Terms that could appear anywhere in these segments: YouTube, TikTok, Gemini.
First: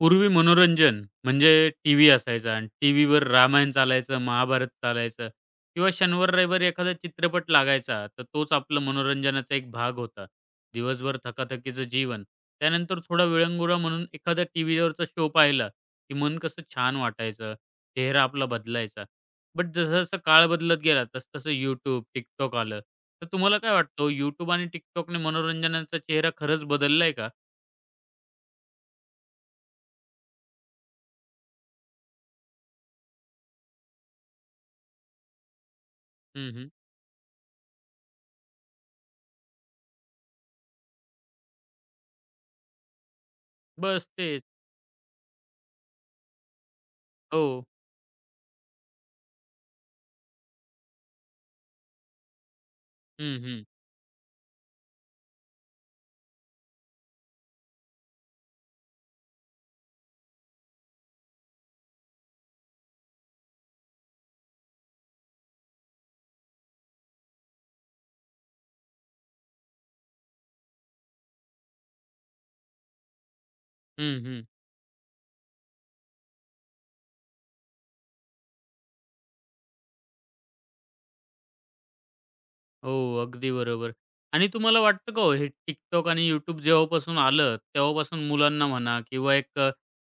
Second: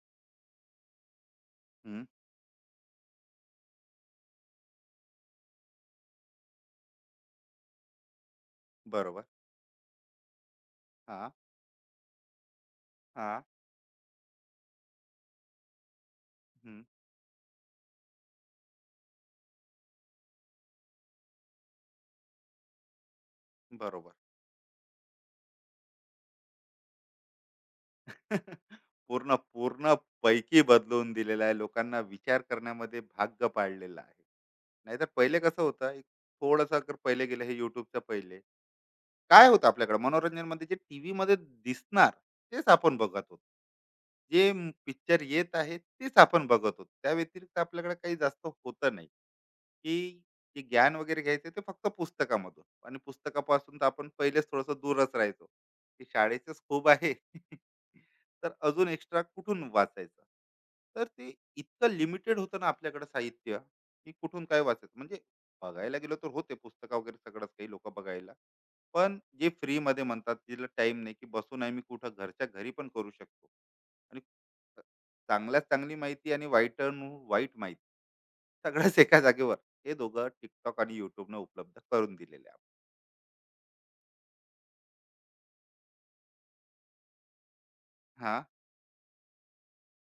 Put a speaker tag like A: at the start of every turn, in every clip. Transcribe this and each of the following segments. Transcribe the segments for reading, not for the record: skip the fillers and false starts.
A: पूर्वी मनोरंजन म्हणजे
B: हं,
A: टीव्ही असायचा आणि टीव्हीवर रामायण चालायचं, महाभारत चालायचं किंवा शनिवार, रविवारी एखादा चित्रपट लागायचा, तर तोच आपलं
B: बरोबर.
A: मनोरंजनाचा एक भाग होता. दिवसभर
B: हां,
A: थकाथकीचं जीवन. त्यानंतर थोडा
B: हां.
A: विरंगुळा म्हणून एखादा टीव्हीवरचा शो पाहिला, की मन कसं
B: हं,
A: छान वाटायचं, चेहरा आपला बदलायचा. बट जसं-जसं काळ बदलत गेला, तसं-तसं YouTube, TikTok आलं. तर तुम्हाला काय वाटतं
B: बरोबर.
A: हो, आणि TikTokने मनोरंजनाचा चेहरा खरंच बदललाय का?
B: पूर्ण पैकी बदलवून दिलेला आहे. लोकांना विचार करण्यामध्ये भाग पाडलेलं आहे. नाहीतर पहिले कसं होतं, एक
A: हं, हं.
B: थोडंसं अगर पहिले गेलं हे YouTubeच्या पहिले, काय होतं आपल्याकडे मनोरंजन मध्ये जे टीव्ही मध्ये दिसणार तेच आपण बघत होतो.
A: बस तेच.
B: जे पिक्चर येत आहे तेच आपण बघत होतो, त्या
A: हो.
B: व्यतिरिक्त आपल्याकडे काही जास्त होतं नाही. की जे ज्ञान वगैरे घ्यायचं ते फक्त पुस्तकामधून, आणि
A: हं, हं.
B: पुस्तकापासून तर आपण पहिलेच थोडस दूरच राहायचो की शाळेचंच खूप आहे. तर अजून एक्स्ट्रा कुठून वाचायचं, तर ते इतकं लिमिटेड होतं ना आपल्याकडे साहित्य, की कुठून काय वाचायचं. म्हणजे बघायला गेलो तर होते पुस्तकं वगैरे, सगळंच काही लोक बघायला, पण जे फ्री मध्ये म्हणतात तिला टाइम नाही, की बसून आहे मी कुठं, घरच्या घरी पण करू शकतो.
A: हं,
B: आणि
A: हं.
B: चांगल्यात चांगली माहिती आणि वाईट वाईट माहिती सगळ्याच एका जागेवर, हे दोघं टिकटॉक आणि युट्यूबने उपलब्ध करून दिलेले आहे.
A: हो, अगदी बरोबर. आणि तुम्हाला वाटतं का हो, हे TikTok आणि YouTube जेव्हापासून आलं, तेव्हापासून
B: हा,
A: मुलांना म्हणा किंवा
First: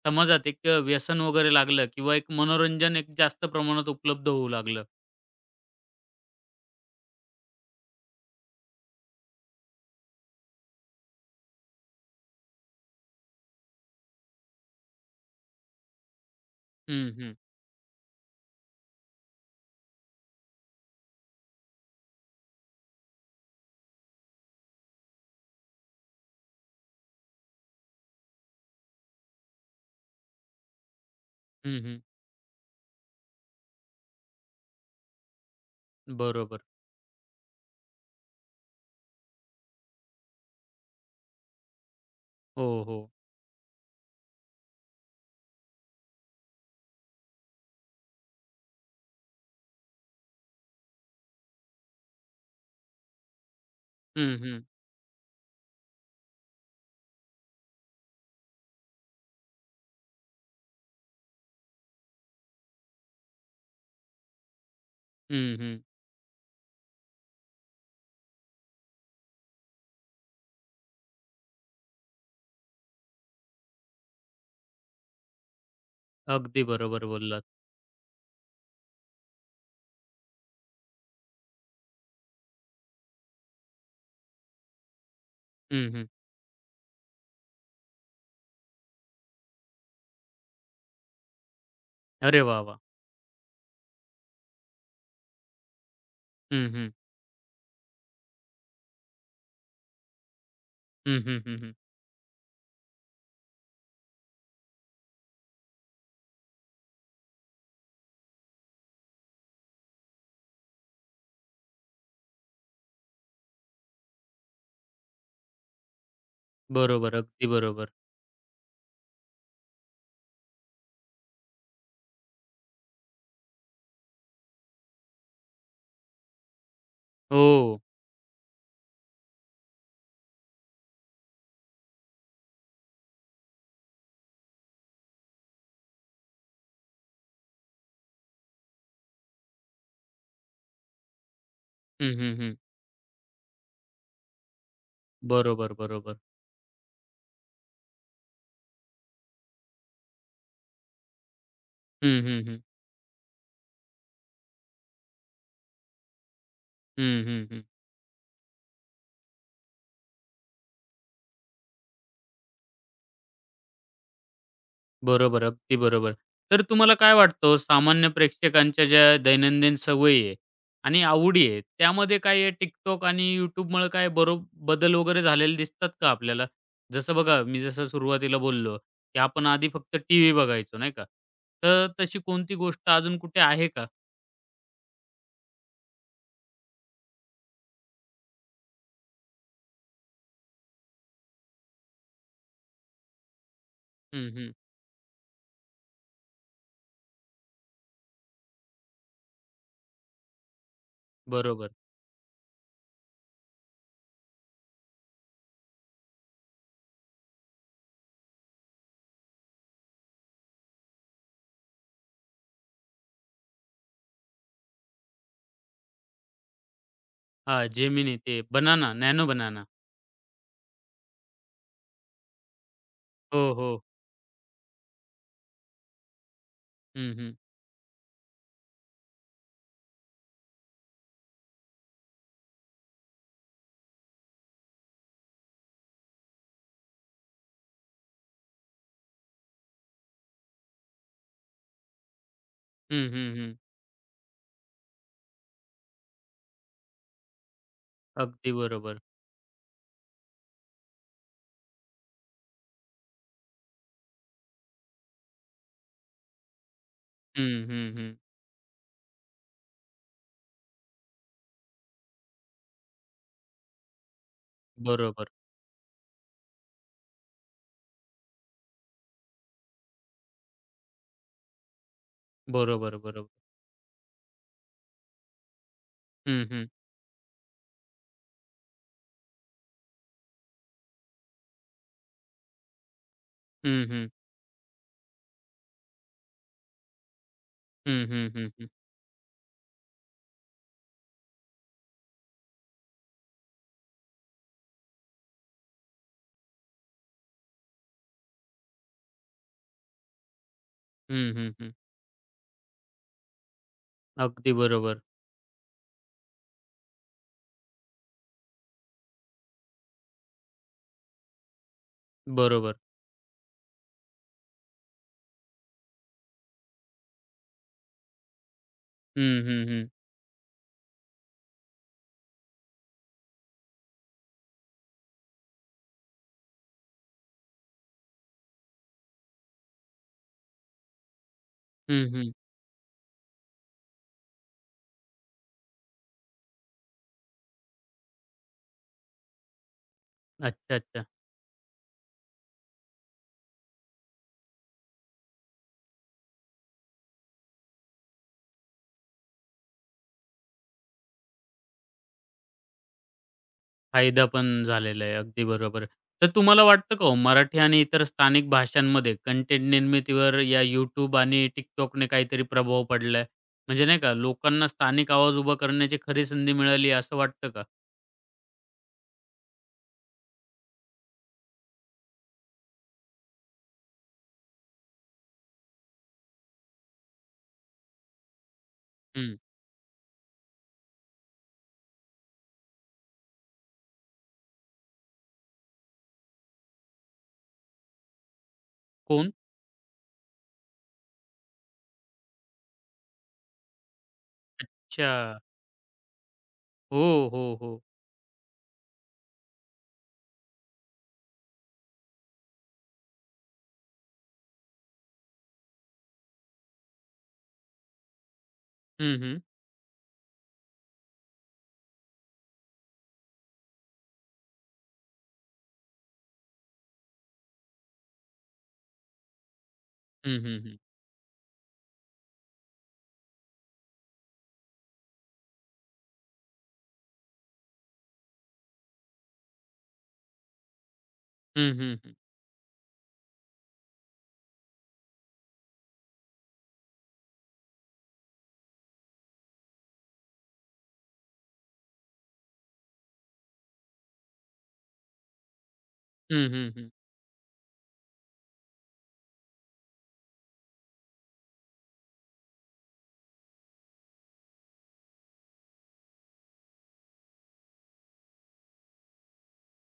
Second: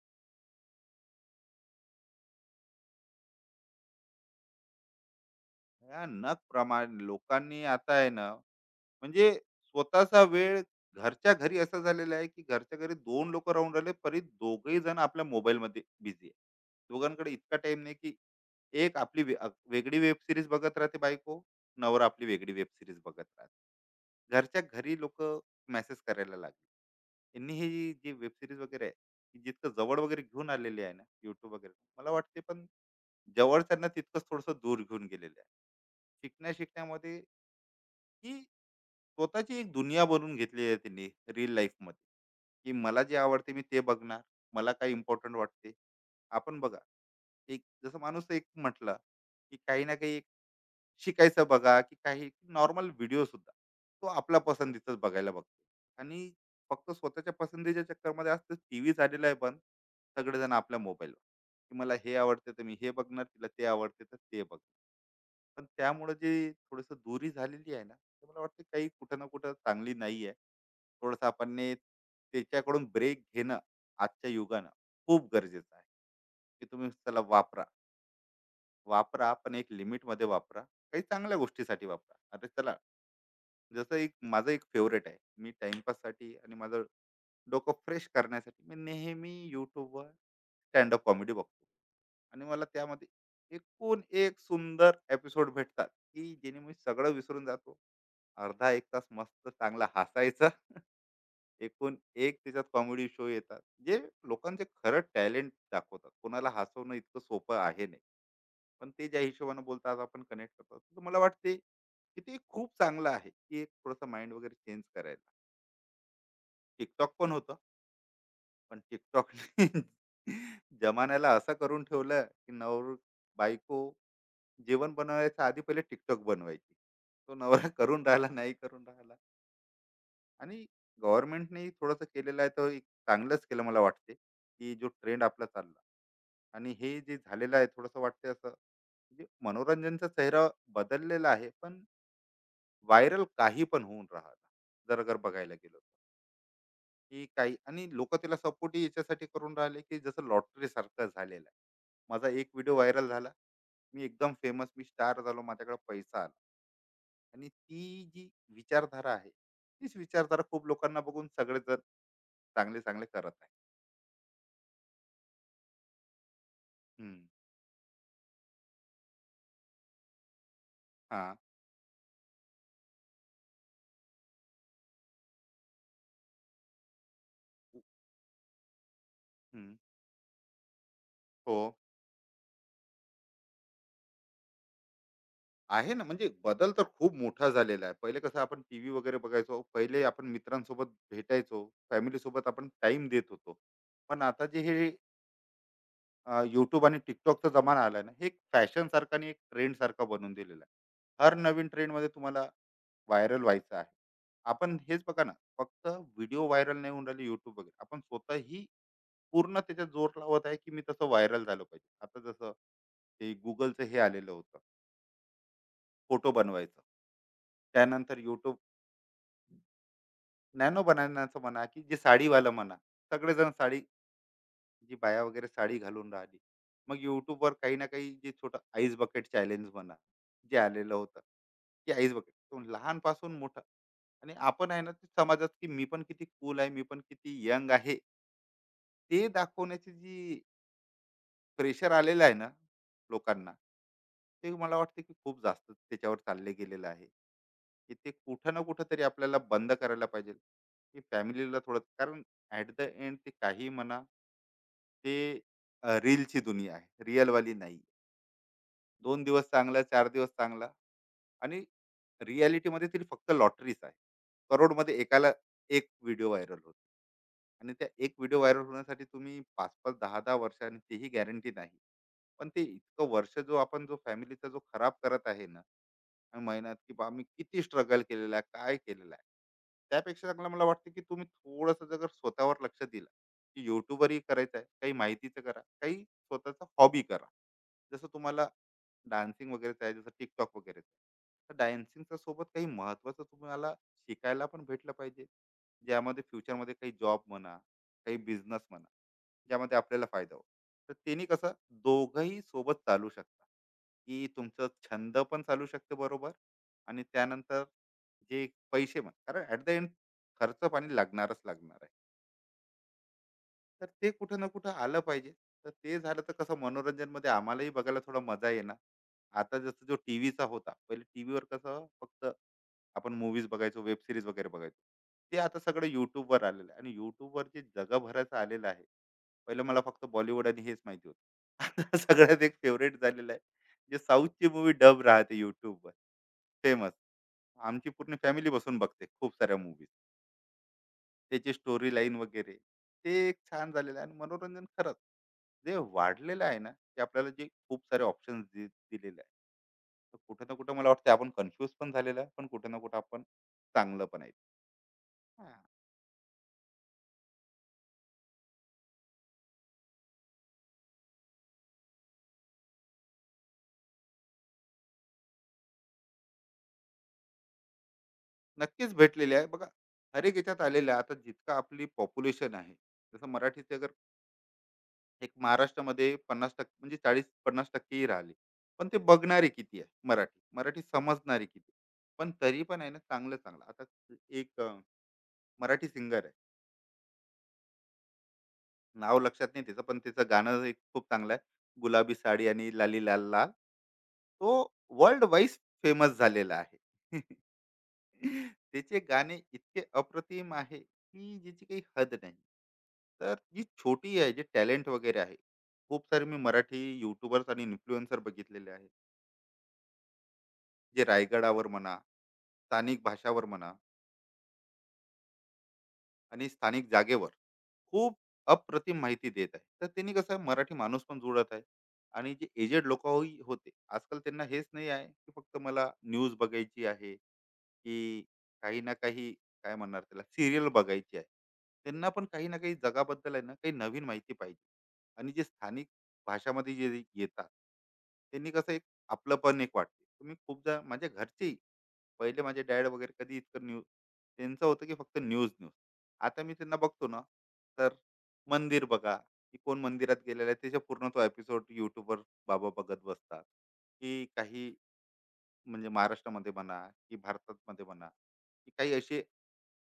A: समाजात व्यसन वगैरे लागलं किंवा एक मनोरंजन एक जास्त प्रमाणात उपलब्ध होऊ लागलं.
B: भयानक प्रमाण लोकांनी आता आहे ना. म्हणजे स्वतःचा वेळ, घरच्या घरी असं झालेलं आहे की घरच्या घरी दोन लोक राहून राहिले परी दोघही जण आपल्या मोबाईलमध्ये बिझी आहे.
A: हं,
B: दोघांकडे
A: हं.
B: इतका टाइम नाही की एक आपली वेगळी वेब सिरीज बघत राहते बायको, नवरा आपली वेगळी वेब सिरीज बघत राहते. घरच्या घरी लोक मेसेज करायला लागले. यांनी हे, जी वेब सिरीज वगैरे आहे ती जितकं जवळ वगैरे घेऊन आलेली आहे ना युट्यूब वगैरे,
A: हं, हं.
B: मला वाटते पण जवळच्यांना तितकंच थोडंसं दूर घेऊन गेलेलं आहे. शिकण्या
A: बरोबर.
B: शिकण्यामध्ये की स्वतःची एक दुनिया बनवून घेतली आहे तिने, रिअल लाईफमध्ये.
A: हो,
B: की
A: हो.
B: मला जे आवडते मी ते बघणार, मला काय इम्पॉर्टंट वाटते. आपण बघा, एक जसं माणूस एक म्हटलं की काही ना काही एक शिकायचं बघा की, काही नॉर्मल व्हिडिओ सुद्धा तो
A: हं,
B: आपल्या
A: हं.
B: पसंतीचाच बघायला बघतो. आणि फक्त स्वतःच्या पसंतीच्या चक्करमध्ये आज टी व्ही झालेला आहे. पण सगळेजण आपल्या मोबाईलवर, की मला हे आवडते तर मी हे बघणार, तिला ते आवडते तर ते बघ.
A: हं,
B: पण
A: हं.
B: त्यामुळे जे थोडंसं दूरी झालेली आहे ना, ते मला वाटतं काही कुठं ना कुठं चांगली नाही आहे. थोडंसं आपण ने त्याच्याकडून ब्रेक घेणं आजच्या युगानं खूप गरजेचं आहे.
A: अगदी
B: की तुम्ही
A: बरोबर
B: त्याला
A: बोललात.
B: वापरा, वापरा पण एक लिमिटमध्ये वापरा. काही चांगल्या गोष्टीसाठी वापरा. आता चला, जसं एक माझं एक फेवरेट आहे. मी
A: हं, हं.
B: टाईमपाससाठी आणि माझं डोकं फ्रेश करण्यासाठी मी नेहमी YouTubeवर स्टँड-अप कॉमेडी बघतो.
A: अरे
B: आणि
A: वाह,
B: मला
A: वाह!
B: त्यामध्ये एकूण एक सुंदर एपिसोड भेटतात, की जेणे
A: हं,
B: मी
A: हं.
B: सगळं विसरून जातो. अर्धा 1 तास मस्त चांगला हसायचं.
A: हं, हं, हं, हं.
B: एकूण एक त्याच्यात कॉमेडी शो येतात, जे लोकांचे खरं टॅलेंट दाखवतात. कोणाला हसवणं इतकं सोपं आहे नाही, पण ते ज्या हिशोबाने बोलतात, आज आपण कनेक्ट करतो, तर मला वाटते की ते खूप चांगलं आहे, की एक थोडंसं माइंड वगैरे चेंज करायला. टिकटॉक
A: बरोबर,
B: पण
A: अगदी
B: होतं,
A: बरोबर.
B: पण टिकटॉकने जमान्याला असं करून ठेवलं की नवर बायको जेवण बनवायच्या आधी पहिले टिकटॉक बनवायची. तो नवरा
A: हो.
B: करून राहिला, नाही करून राहिला. आणि गव्हर्नमेंटने थोडंसं केलेलं आहे तर एक चांगलंच केलं. मला वाटते की जो ट्रेंड आपला चालला, आणि हे जे झालेलं आहे थोडंसं वाटते असं, म्हणजे मनोरंजनचा चेहरा बदललेला आहे. पण
A: हं, हं, हं.
B: व्हायरल काही पण होऊन राहिला, जर अगर बघायला
A: बरोबर,
B: गेलो,
A: बरोबर.
B: की काही. आणि लोक त्याला सपोर्टही याच्यासाठी करून राहिले की जसं लॉटरी सारखं झालेलं आहे.
A: हं,
B: माझा
A: हं,
B: एक
A: हं.
B: व्हिडिओ व्हायरल झाला, मी एकदम फेमस, मी स्टार झालो, माझ्याकडे पैसा आला.
A: हं, हं,
B: आणि
A: हं.
B: ती जी विचारधारा आहे, तीच विचारधारा खूप लोकांना बघून सगळेजण चांगले चांगले करत आहे.
A: बरोबर, अगदी बरोबर. तर तुम्हाला काय
B: हम्म,
A: वाटतं सामान्य प्रेक्षकांच्या ज्या दैनंदिन सवयी आहे आणि
B: हा.
A: आवडी आहे, त्यामध्ये काय हे TikTok आणि YouTubeमुळे काय बदल वगैरे झालेले दिसतात का आपल्याला? जसं बघा, मी जसं सुरुवातीला बोललो, की आपण आधी
B: हम्म,
A: फक्त टीव्ही बघायचो, नाही का?
B: हो.
A: तर तशी कोणती गोष्ट अजून कुठे आहे का?
B: आहे ना, म्हणजे बदल तर खूप मोठा झालेला आहे. पहिले कसं आपण टीव्ही वगैरे बघायचो, पहिले आपण मित्रांसोबत भेटायचो, फॅमिली सोबत आपण टाइम देत होतो. पण
A: हं,
B: आता
A: हं.
B: जे हे यूट्यूब आणि टिकटॉकचा जमाना आलाय ना, हे एक फॅशन सारखा आणि एक ट्रेंड सारखा बनून दिलेला आहे. हर नवीन
A: बरोबर.
B: ट्रेंड मध्ये तुम्हाला व्हायरल व्हायचं आहे. आपण हेच बघा ना, फक्त व्हिडिओ व्हायरल नाही होऊन राहिले युट्यूब वगैरे, आपण स्वतःही पूर्ण त्याच्यात जोर लावत आहे की मी तसं व्हायरल झालं पाहिजे. आता जसं ते गुगलचं हे आलेलं होतं, फोटो बनवायचं.
A: हां, Gemini
B: त्यानंतर
A: ते
B: YouTube,
A: banana, nano banana.
B: Nano बनवण्याचं म्हणा, की जे साडीवालं म्हणा, सगळेजण
A: हो, हो.
B: साडी, जी बाया वगैरे साडी घालून राहिली. मग
A: हं, हं.
B: युट्यूबवर काही ना काही जे छोटं आईस बकेट चॅलेंज म्हणा, जे आलेलं होतं, की आईस बकेट, लहानपासून मोठं. आणि आपण आहे ना ते समाजात, की मी पण किती कूल आहे, मी पण किती यंग आहे, ते दाखवण्याची जी प्रेशर आलेलं आहे ना
A: हं, हं,
B: लोकांना,
A: हं.
B: ते मला वाटतं की खूप जास्त त्याच्यावर चालले गेलेलं आहे. की ते
A: अगदी
B: कुठं ना कुठं तरी
A: बरोबर.
B: आपल्याला बंद करायला पाहिजे, की फॅमिलीला थोडं, कारण ॲट द एंड ते काही म्हणा, ते रीलची दुनिया आहे, रिअलवाली
A: हं,
B: नाही.
A: हं, हं.
B: दोन दिवस चांगला, चार दिवस चांगला. आणि रियालिटीमध्ये तरी फक्त लॉटरीच आहे, करोडमध्ये
A: बरोबर,
B: एकाला एक व्हिडिओ व्हायरल होतो. आणि त्या एक व्हिडिओ व्हायरल होण्यासाठी तुम्ही पाच पाच दहा दहा वर्ष, आणि तेही गॅरंटी नाही. पण ते
A: बरोबर,
B: इतकं
A: बरोबर.
B: वर्ष जो आपण जो फॅमिलीचा जो खराब करत आहे ना, आणि
A: हं, हं.
B: मेहनत की बा, मी किती स्ट्रगल केलेला आहे, काय केलेलं आहे. त्यापेक्षा चांगलं मला वाटतं की तुम्ही थोडंसं जर स्वतःवर लक्ष दिलं, की
A: हं, हं.
B: युट्यूबवरही करायचं आहे काही माहितीचं करा, काही स्वतःचा हॉबी करा. जसं
A: हं, हं,
B: तुम्हाला
A: हं, हं.
B: डान्सिंग वगैरे, त्याच्यासाठी टिकटॉक वगैरे. तर डान्सिंगच्या सोबत काही महत्त्वाचं तुम्हाला शिकायला पण भेटलं पाहिजे, ज्यामध्ये फ्युचरमध्ये काही जॉब म्हणा, काही बिझनेस म्हणा, ज्यामध्ये आपल्याला फायदा हो. तर त्यांनी
A: हं,
B: कसं
A: हं, हं.
B: दोघंही सोबत चालू शकतात, की
A: अगदी
B: तुमचं
A: बरोबर.
B: छंद पण चालू शकते बरोबर. आणि त्यानंतर जे पैसे म्हणा, कारण ॲट द एंड खर्च पाणी लागणारच लागणार आहे.
A: बरोबर.
B: तर ते कुठं ना कुठं आलं पाहिजे. तर ते झालं तर कसं मनोरंजनमध्ये आम्हालाही बघायला थोडा मजा येणार.
A: हं,
B: आता
A: हं,
B: जसं
A: हं.
B: जो टीव्हीचा होता, पहिले टीव्हीवर कसं फक्त आपण मूव्हीज बघायचो, वेब सीरीज वगैरे बघायचो. ते आता सगळं YouTubeवर आलेलं आहे आणि YouTubeवर जे जगभराचं आलेलं आहे. पहिलं मला फक्त बॉलिवूड आणि हेच माहिती होतं. आता
A: हं, हं.
B: सगळ्यात एक फेव्हरेट झालेलं आहे. जे साऊथची मूव्ही डब राहते YouTubeवर, फेमस. आमची पूर्ण फॅमिली बसून बघते खूप साऱ्या मूव्हीज.
A: अच्छा, अच्छा.
B: त्याची स्टोरी लाईन वगैरे, ते एक छान झालेलं आहे. आणि मनोरंजन खरंच जे वाढलेलं आहे ना, ते आपल्याला जे खूप सारे ऑप्शन्स दिलेले आहे, तर कुठं ना कुठं मला वाटतं आपण कन्फ्यूज पण झालेलं आहे, पण कुठं ना कुठं आपण चांगलं पण
A: फायदा
B: आहे.
A: पण झालेला आहे. अगदी
B: हा,
A: बरोबर. तर तुम्हाला वाटतं का हो, मराठी आणि इतर स्थानिक भाषांमध्ये कंटेंट निर्मितीवर या YouTube आणि TikTokने काहीतरी प्रभाव पडलाय? म्हणजे नाही का, लोकांना स्थानिक आवाज उभा करण्याची खरी संधी मिळाली आहे, असं वाटतं का?
B: नक्कीच भेटलेली आहे बघा. हर एक याच्यात आलेलं आहे. आता जितकं आपली पॉप्युलेशन आहे, जसं मराठीचे अगर एक महाराष्ट्रामध्ये 50%, म्हणजे 40-50% ही राहिली. पण ते
A: हं.
B: बघणारी किती आहे, मराठी मराठी समजणारी किती. पण तरी पण आहे ना, चांगलं चांगलं. आता एक मराठी सिंगर आहे. नाव
A: कोण?
B: लक्षात नाही त्याचं, पण त्याचं गाणं एक खूप चांगलं आहे. गुलाबी साडी आणि लाली लाल लाल. तो वर्ल्ड
A: अच्छा.
B: वाईज फेमस झालेला आहे.
A: हो, हो, हो.
B: त्याचे गाणे इतके अप्रतिम आहे, की ज्याची काही हद नाही. तर जी छोटी आहे, जे टॅलेंट वगैरे आहे. खूप सारे मी मराठी यूट्यूबर्स आणि इन्फ्लुएन्सर बघितलेले आहे.
A: हं, हं.
B: जे रायगडावर म्हणा, स्थानिक भाषावर म्हणा, आणि स्थानिक जागेवर खूप अप्रतिम माहिती देत आहे. तर त्यांनी कसं
A: हं,
B: आहे,
A: हं,
B: मराठी
A: हं.
B: माणूस पण जुळत आहे. आणि जे एजेड लोक होते आजकाल, त्यांना हेच नाही आहे की फक्त मला न्यूज बघायची आहे, की काही ना काही काय म्हणणार त्याला, सिरियल बघायची आहे.
A: हं, हं,
B: त्यांना
A: हं.
B: पण काही ना काही जगाबद्दल आहे ना, काही नवीन माहिती पाहिजे. आणि जे स्थानिक भाषामध्ये जे येतात, त्यांनी कसं एक आपलं पण एक वाटते. तुम्ही खूपदा, माझ्या घरचेही, पहिले माझे डॅड वगैरे कधी इतकं न्यूज, त्यांचं होतं की फक्त न्यूज न्यूज. आता
A: हं,
B: मी
A: हं,
B: त्यांना
A: हं.
B: बघतो ना, तर मंदिर बघा, की कोण मंदिरात गेलेलं आहे त्याचा पूर्ण तो एपिसोड युट्यूबवर बाबा बघत बसतात. की काही म्हणजे महाराष्ट्रामध्ये म्हणा, की भारतामध्ये म्हणा, की काही असे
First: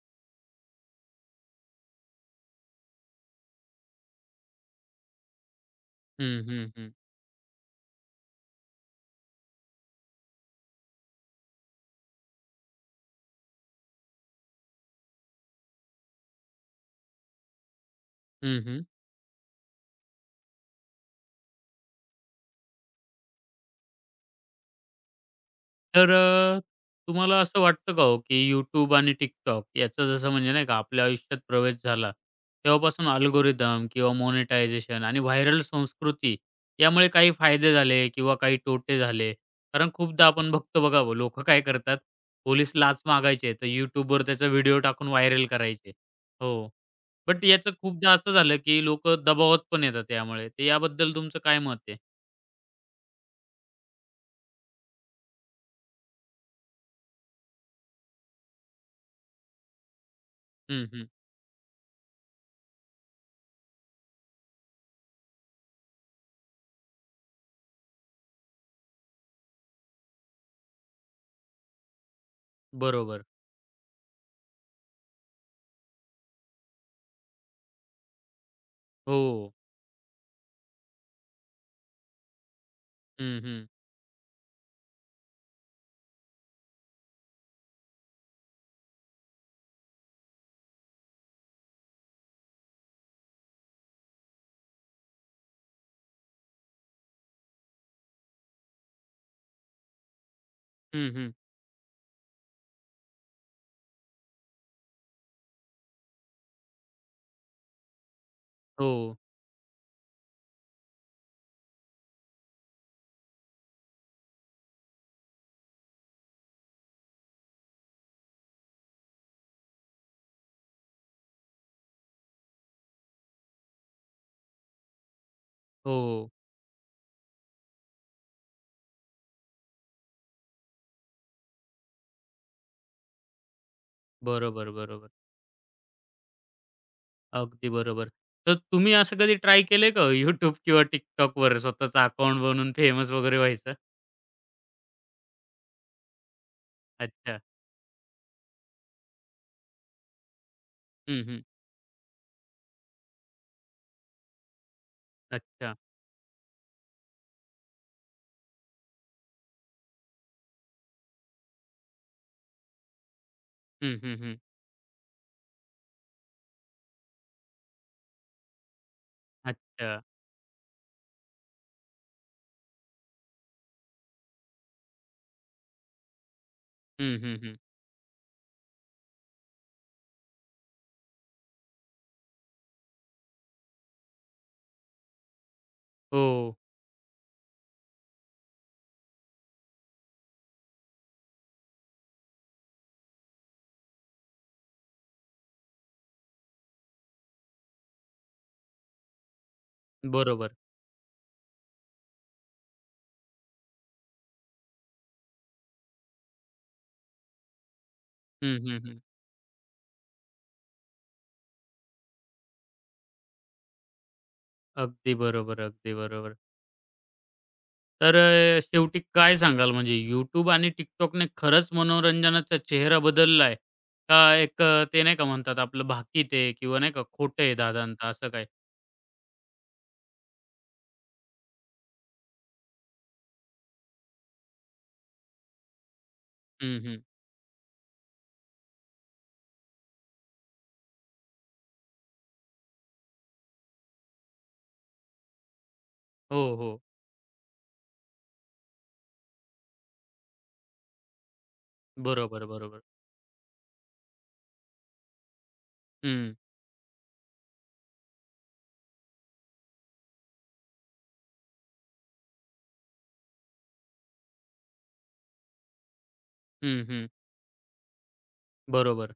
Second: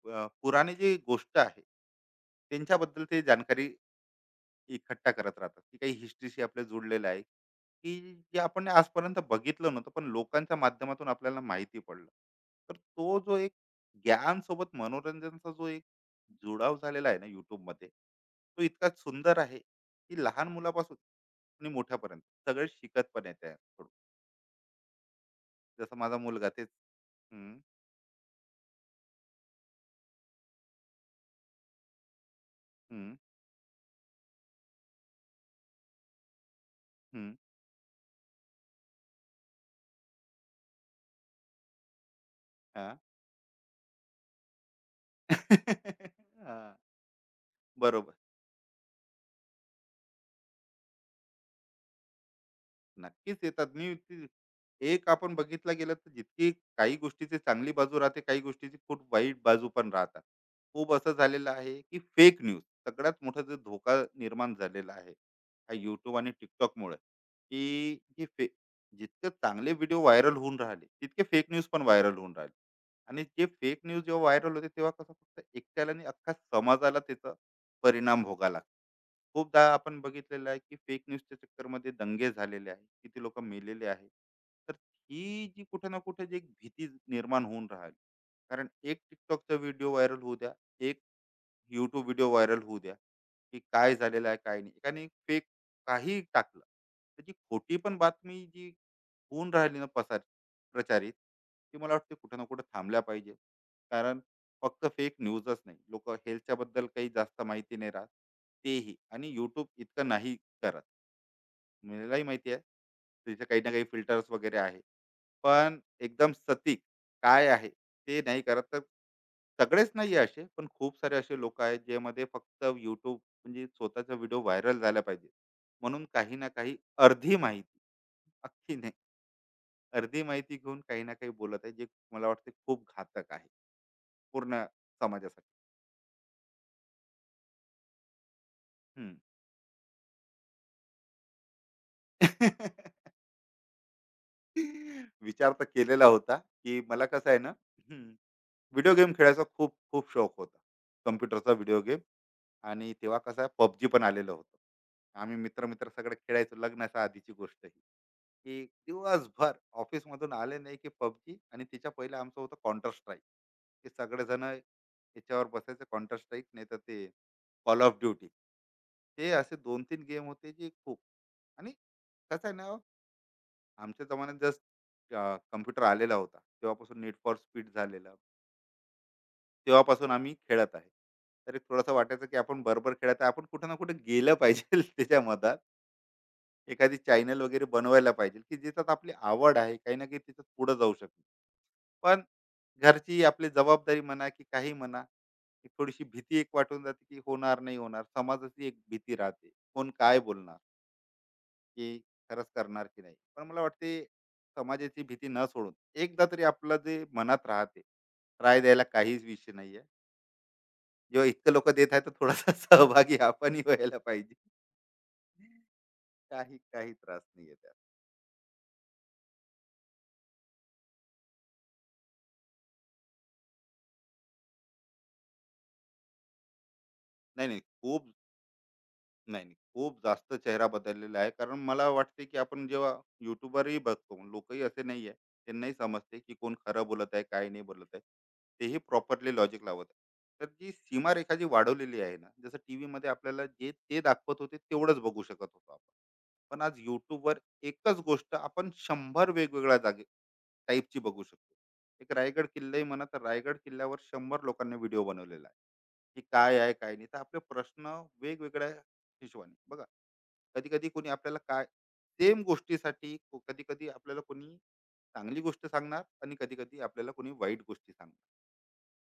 B: पुराणे जे गोष्ट आहे, त्यांच्याबद्दल ते जाणकारी इकट्ठा करत राहतात. की काही हिस्ट्रीशी
A: हं,
B: आपल्या
A: हं, हं.
B: जोडलेलं आहे, की जे आपण आजपर्यंत बघितलं नव्हतं, पण लोकांच्या माध्यमातून आपल्याला माहिती पडलं. तर तो जो एक ज्ञान सोबत मनोरंजनचा जो एक जुडाव झालेला आहे ना YouTube मध्ये, तो इतका सुंदर आहे की लहान मुलापासून आणि मोठ्यापर्यंत सगळे शिकत पण येते थोडं. जसं
A: तर
B: माझा मुलगा
A: अ,
B: तेच.
A: तुम्हाला
B: हम्म,
A: असं वाटतं का हो, की YouTube आणि TikTok याचा जसं म्हणजे नाही का आपल्या आयुष्यात प्रवेश झाला, तेव्हापासून
B: हम्म,
A: अल्गोरिदम किंवा मॉनिटायझेशन आणि व्हायरल संस्कृती यामुळे काही
B: हम्म,
A: फायदे झाले किंवा काही तोटे झाले? कारण खूपदा आपण बघतो बघा हो, लोकं काय करतात, पोलीस
B: हा.
A: लाच मागायचे तर YouTubeवर त्याचा व्हिडिओ टाकून व्हायरल करायचे. हो,
B: हा,
A: बट याचं खूपदा
B: बरोबर,
A: असं झालं, की लोकं दबावात पण येतात यामुळे. तर याबद्दल तुमचं काय मत आहे?
B: नक्कीच येतात. मी ती एक आपण बघितला गेलं तर, जितकी काही गोष्टीची चांगली बाजू राहते, काही गोष्टीची खूप वाईट बाजू पण राहतात.
A: हं,
B: खूप
A: हं.
B: असं झालेलं आहे, की फेक न्यूज सगळ्यात मोठा जो धोका निर्माण झालेला आहे, हा YouTube आणि TikTokमुळे, की हे फे, जितके चांगले व्हिडिओ व्हायरल होऊन राहिले, तितके फेक न्यूज पण व्हायरल होऊन राहिले. आणि
A: बरोबर.
B: जे फेक न्यूज जेव्हा व्हायरल होते, तेव्हा कसं फक्त एकट्याला नाही, अख्ख्या समाजाला त्याचा परिणाम भोगावा लागतो.
A: हो.
B: खूपदा आपण बघितलेलं आहे की फेक न्यूजच्या चक्करमध्ये दंगे झालेले आहे, किती लोक
A: हं, हं.
B: मेलेले आहेत. तर ही जी कुठे ना कुठे जी एक भीती निर्माण होऊन राहिली, कारण एक टिकटॉकचा व्हिडिओ व्हायरल होऊ द्या, एक YouTube व्हिडिओ व्हायरल होऊ द्या, की काय झालेलं आहे, काय नाही. एकाने फेक काहीही टाकलं, तर जी खोटी पण बातमी जी होऊन राहिली ना पसार,
A: हं,
B: प्रचारित,
A: हं.
B: ती मला वाटते कुठं ना कुठं थांबल्या पाहिजे. कारण फक्त फेक न्यूजच नाही, लोकं हेल्थच्याबद्दल काही जास्त माहिती नाही राहत,
A: हो.
B: तेही, आणि YouTube इतकं नाही करत. मलाही माहिती आहे, तिथे काही ना काही फिल्टर्स वगैरे आहे. पण एकदम सटीक काय आहे, ते नाही करत. तर सगळेच नाही आहे असे, पण खूप सारे असे लोक आहेत ज्यामध्ये फक्त यूट्यूब म्हणजे स्वतःचा व्हिडिओ व्हायरल झाला पाहिजे, म्हणून
A: हो.
B: काही ना काही अर्धी माहिती, अख्खी नाही, अर्धी माहिती घेऊन काही ना काही बोलत आहे, जे मला वाटते खूप घातक आहे पूर्ण
A: बरोबर, बरोबर.
B: समाजासाठी.
A: अगदी बरोबर. तर तुम्ही
B: हम्म.
A: असं कधी ट्राय केलंय का YouTube किंवा TikTokवर स्वतःचं अकाउंट बनवून फेमस वगैरे व्हायचं?
B: विचार तर केलेला होता, की मला कसं आहे
A: अच्छा.
B: ना, व्हिडिओ गेम खेळायचा खूप खूप शौक होता,
A: हं, हं.
B: कम्प्युटरचा व्हिडिओ गेम. आणि तेव्हा कसं पबजी पण आलेलं होतं. आम्ही
A: अच्छा.
B: मित्र-मित्र सगळे खेळायचो. लग्नाच्या आधीची गोष्ट ही, की दिवसभर ऑफिसमधून आले नाही की पबजी, आणि तिच्या पहिले आमचं होतं काउंटर स्ट्राईक. ते
A: हं, हं, हं.
B: सगळेजण याच्यावर बसायचं, काउंटर स्ट्राईक नाहीतर ते कॉल ऑफ ड्युटी. हे असे
A: अच्छा.
B: 2,3 गेम होते जे खूप. आणि कसं आहे ना, आमच्या जमान्यात जस्ट अ, आलेला होता. तेव्हापासून नीड
A: हं,
B: फॉर
A: हं, हं.
B: स्पीड झालेलं. तेव्हापासून आम्ही खेळत आहे. तर एक थोडंसं वाटायचं की आपण बरोबर खेळत आहे. आपण कुठे ना कुठे गेलं पाहिजे त्याच्या मधात.
A: हो.
B: एखादी चॅनल वगैरे बनवायला पाहिजे, की ज्याच्यात आपली आवड आहे, काही ना काही त्याच्यात पुढे जाऊ शकतो. पण घरची आपली जबाबदारी म्हणा की काही म्हणा, एक थोडीशी भीती एक वाटून जाते की होणार, नाही होणार. समाजाची एक भीती राहते, कोण काय
A: बरोबर.
B: बोलणार, की खरंच करणार की नाही. पण मला वाटते समाजाची भीती न सोडून एकदा तरी आपलं जे मनात राहते,
A: हं,
B: राय
A: हं,
B: द्यायला
A: हं.
B: काहीच विषय नाहीये. जेव्हा इतकं लोक देत आहे, तर थोडासा सहभागी आपणही व्हायला पाहिजे.
A: अगदी बरोबर, अगदी बरोबर.
B: काही काही त्रास नाही त्यात.
A: शेवटी काय सांगाल म्हणजे YouTube आणि TikTokने खरंच मनोरंजनाचा चेहरा बदललाय? का ते नाही का म्हणतात आपलं भाकीत आहे किंवा नाही का खोटं
B: नाही
A: आहे
B: नाही
A: दादांत
B: खूप,
A: असं काही?
B: नाही, नाही. खूप जास्त चेहरा बदललेला आहे. कारण मला वाटते, की आपण जेव्हा YouTubeवरही बघतो, लोकही असे नाहीये. त्यांनाही समजते, की कोण
A: हं,
B: खरं
A: हं.
B: बोलत आहे, काय नाही बोलत आहे. तेही प्रॉपरली लॉजिक लावत आहे. तर जी सीमारेखा जी वाढवलेली आहे ना, जसं टीव्हीमध्ये आपल्याला जे ते दाखवत होते, तेवढंच बघू शकत होतो आपण.
A: हो,
B: पण आज
A: हो.
B: YouTubeवर एकच गोष्ट आपण 100 वेगवेगळ्या जागे टाईपची बघू शकतो. एक
A: बरोबर,
B: रायगड
A: बरोबर.
B: किल्लाही म्हणा, तर रायगड किल्ल्यावर 100 लोकांनी व्हिडिओ बनवलेला आहे. की
A: हं.
B: काय आहे काय नाही, तर आपले प्रश्न वेगवेगळ्या हिशोबाने बघा. कधी कधी कोणी आपल्याला काय सेम गोष्टीसाठी, कधी कधी आपल्याला कोणी चांगली गोष्ट सांगणार, आणि कधी कधी
A: हं, हं.
B: आपल्याला कोणी वाईट गोष्टी सांगणार.
A: बरोबर.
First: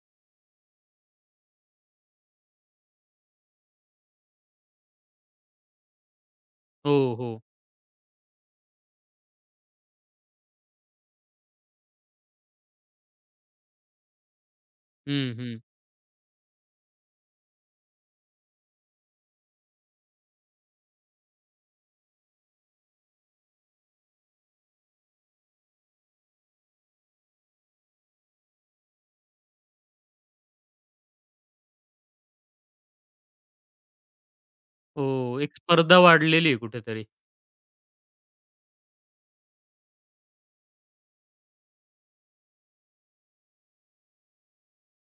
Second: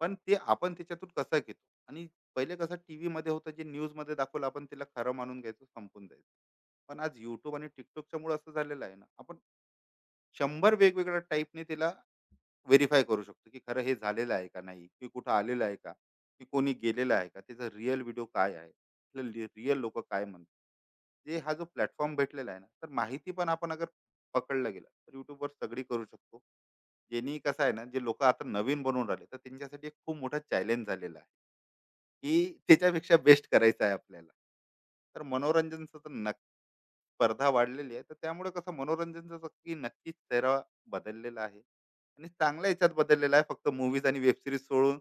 B: पण ते आपण त्याच्यातून कसं घेतो. आणि पहिले कसं टीव्ही मध्ये होतं जे न्यूज मध्ये दाखवलं, आपण त्याला खरं मानून घ्यायचं, संपून जायचं.
A: हो,
B: पण आज
A: हो.
B: युट्यूब आणि टिकटॉकच्या मुळे असं झालेलं आहे ना, आपण 100 वेगवेगळ्या टाईपने त्याला व्हेरीफाय करू शकतो, की खरं हे झालेलं आहे का नाही, की कुठं
A: हं, हं.
B: आलेलं आहे का, की कोणी गेलेलं आहे का, त्याचा रिअल व्हिडिओ काय आहे, रिअल लोक काय म्हणतात. जे हा जो प्लॅटफॉर्म भेटलेला आहे ना, तर माहिती पण आपण अगर पकडला गेला तर युट्यूबवर सगळी करू शकतो. ज्यांनी कसं आहे ना, जे लोक आता नवीन बनवून राहिले, तर त्यांच्यासाठी एक खूप मोठा चॅलेंज झालेला आहे, की त्याच्यापेक्षा बेस्ट करायचं आहे आपल्याला.
A: हो,
B: तर
A: एक
B: मनोरंजनचं
A: स्पर्धा
B: तर नक्की,
A: वाढलेली आहे कुठेतरी.
B: स्पर्धा वाढलेली आहे, तर त्यामुळे कसं मनोरंजनचा नक्की नक्कीच चेहरा बदललेला आहे, आणि चांगल्या याच्यात बदललेला आहे. फक्त मूवीज आणि वेबसिरीज सोडून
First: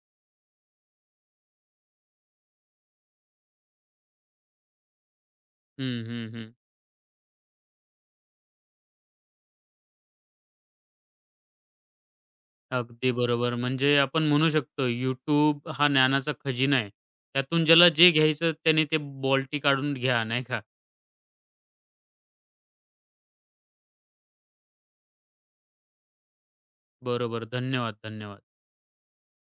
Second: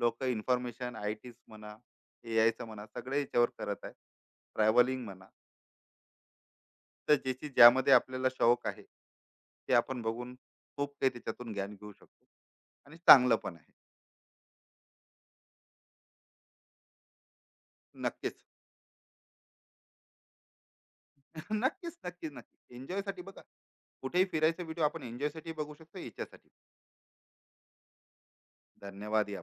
B: लोक इन्फॉर्मेशन, IT म्हणा, AIचं म्हणा, सगळ्या याच्यावर करत आहे, ट्रॅव्हलिंग म्हणा.
A: हं, हं, हं.
B: तर ज्याची ज्यामध्ये आपल्याला शौक आहे, ते आपण बघून खूप काही त्याच्यातून ज्ञान घेऊ शकतो. आणि
A: अगदी
B: चांगलं
A: बरोबर.
B: पण आहे.
A: म्हणजे आपण म्हणू शकतो YouTube हा ज्ञानाचा खजिना आहे. त्यातून ज्याला जे
B: नक्कीच.
A: घ्यायचं त्याने ते बॉल्टी काढून घ्या, नाही का?
B: नक्कीच, नक्कीच, नक्की एन्जॉयसाठी बघा, कुठेही फिरायचा व्हिडिओ आपण एन्जॉयसाठी बघू शकतो याच्यासाठी.
A: बरोबर. धन्यवाद, धन्यवाद.
B: धन्यवाद या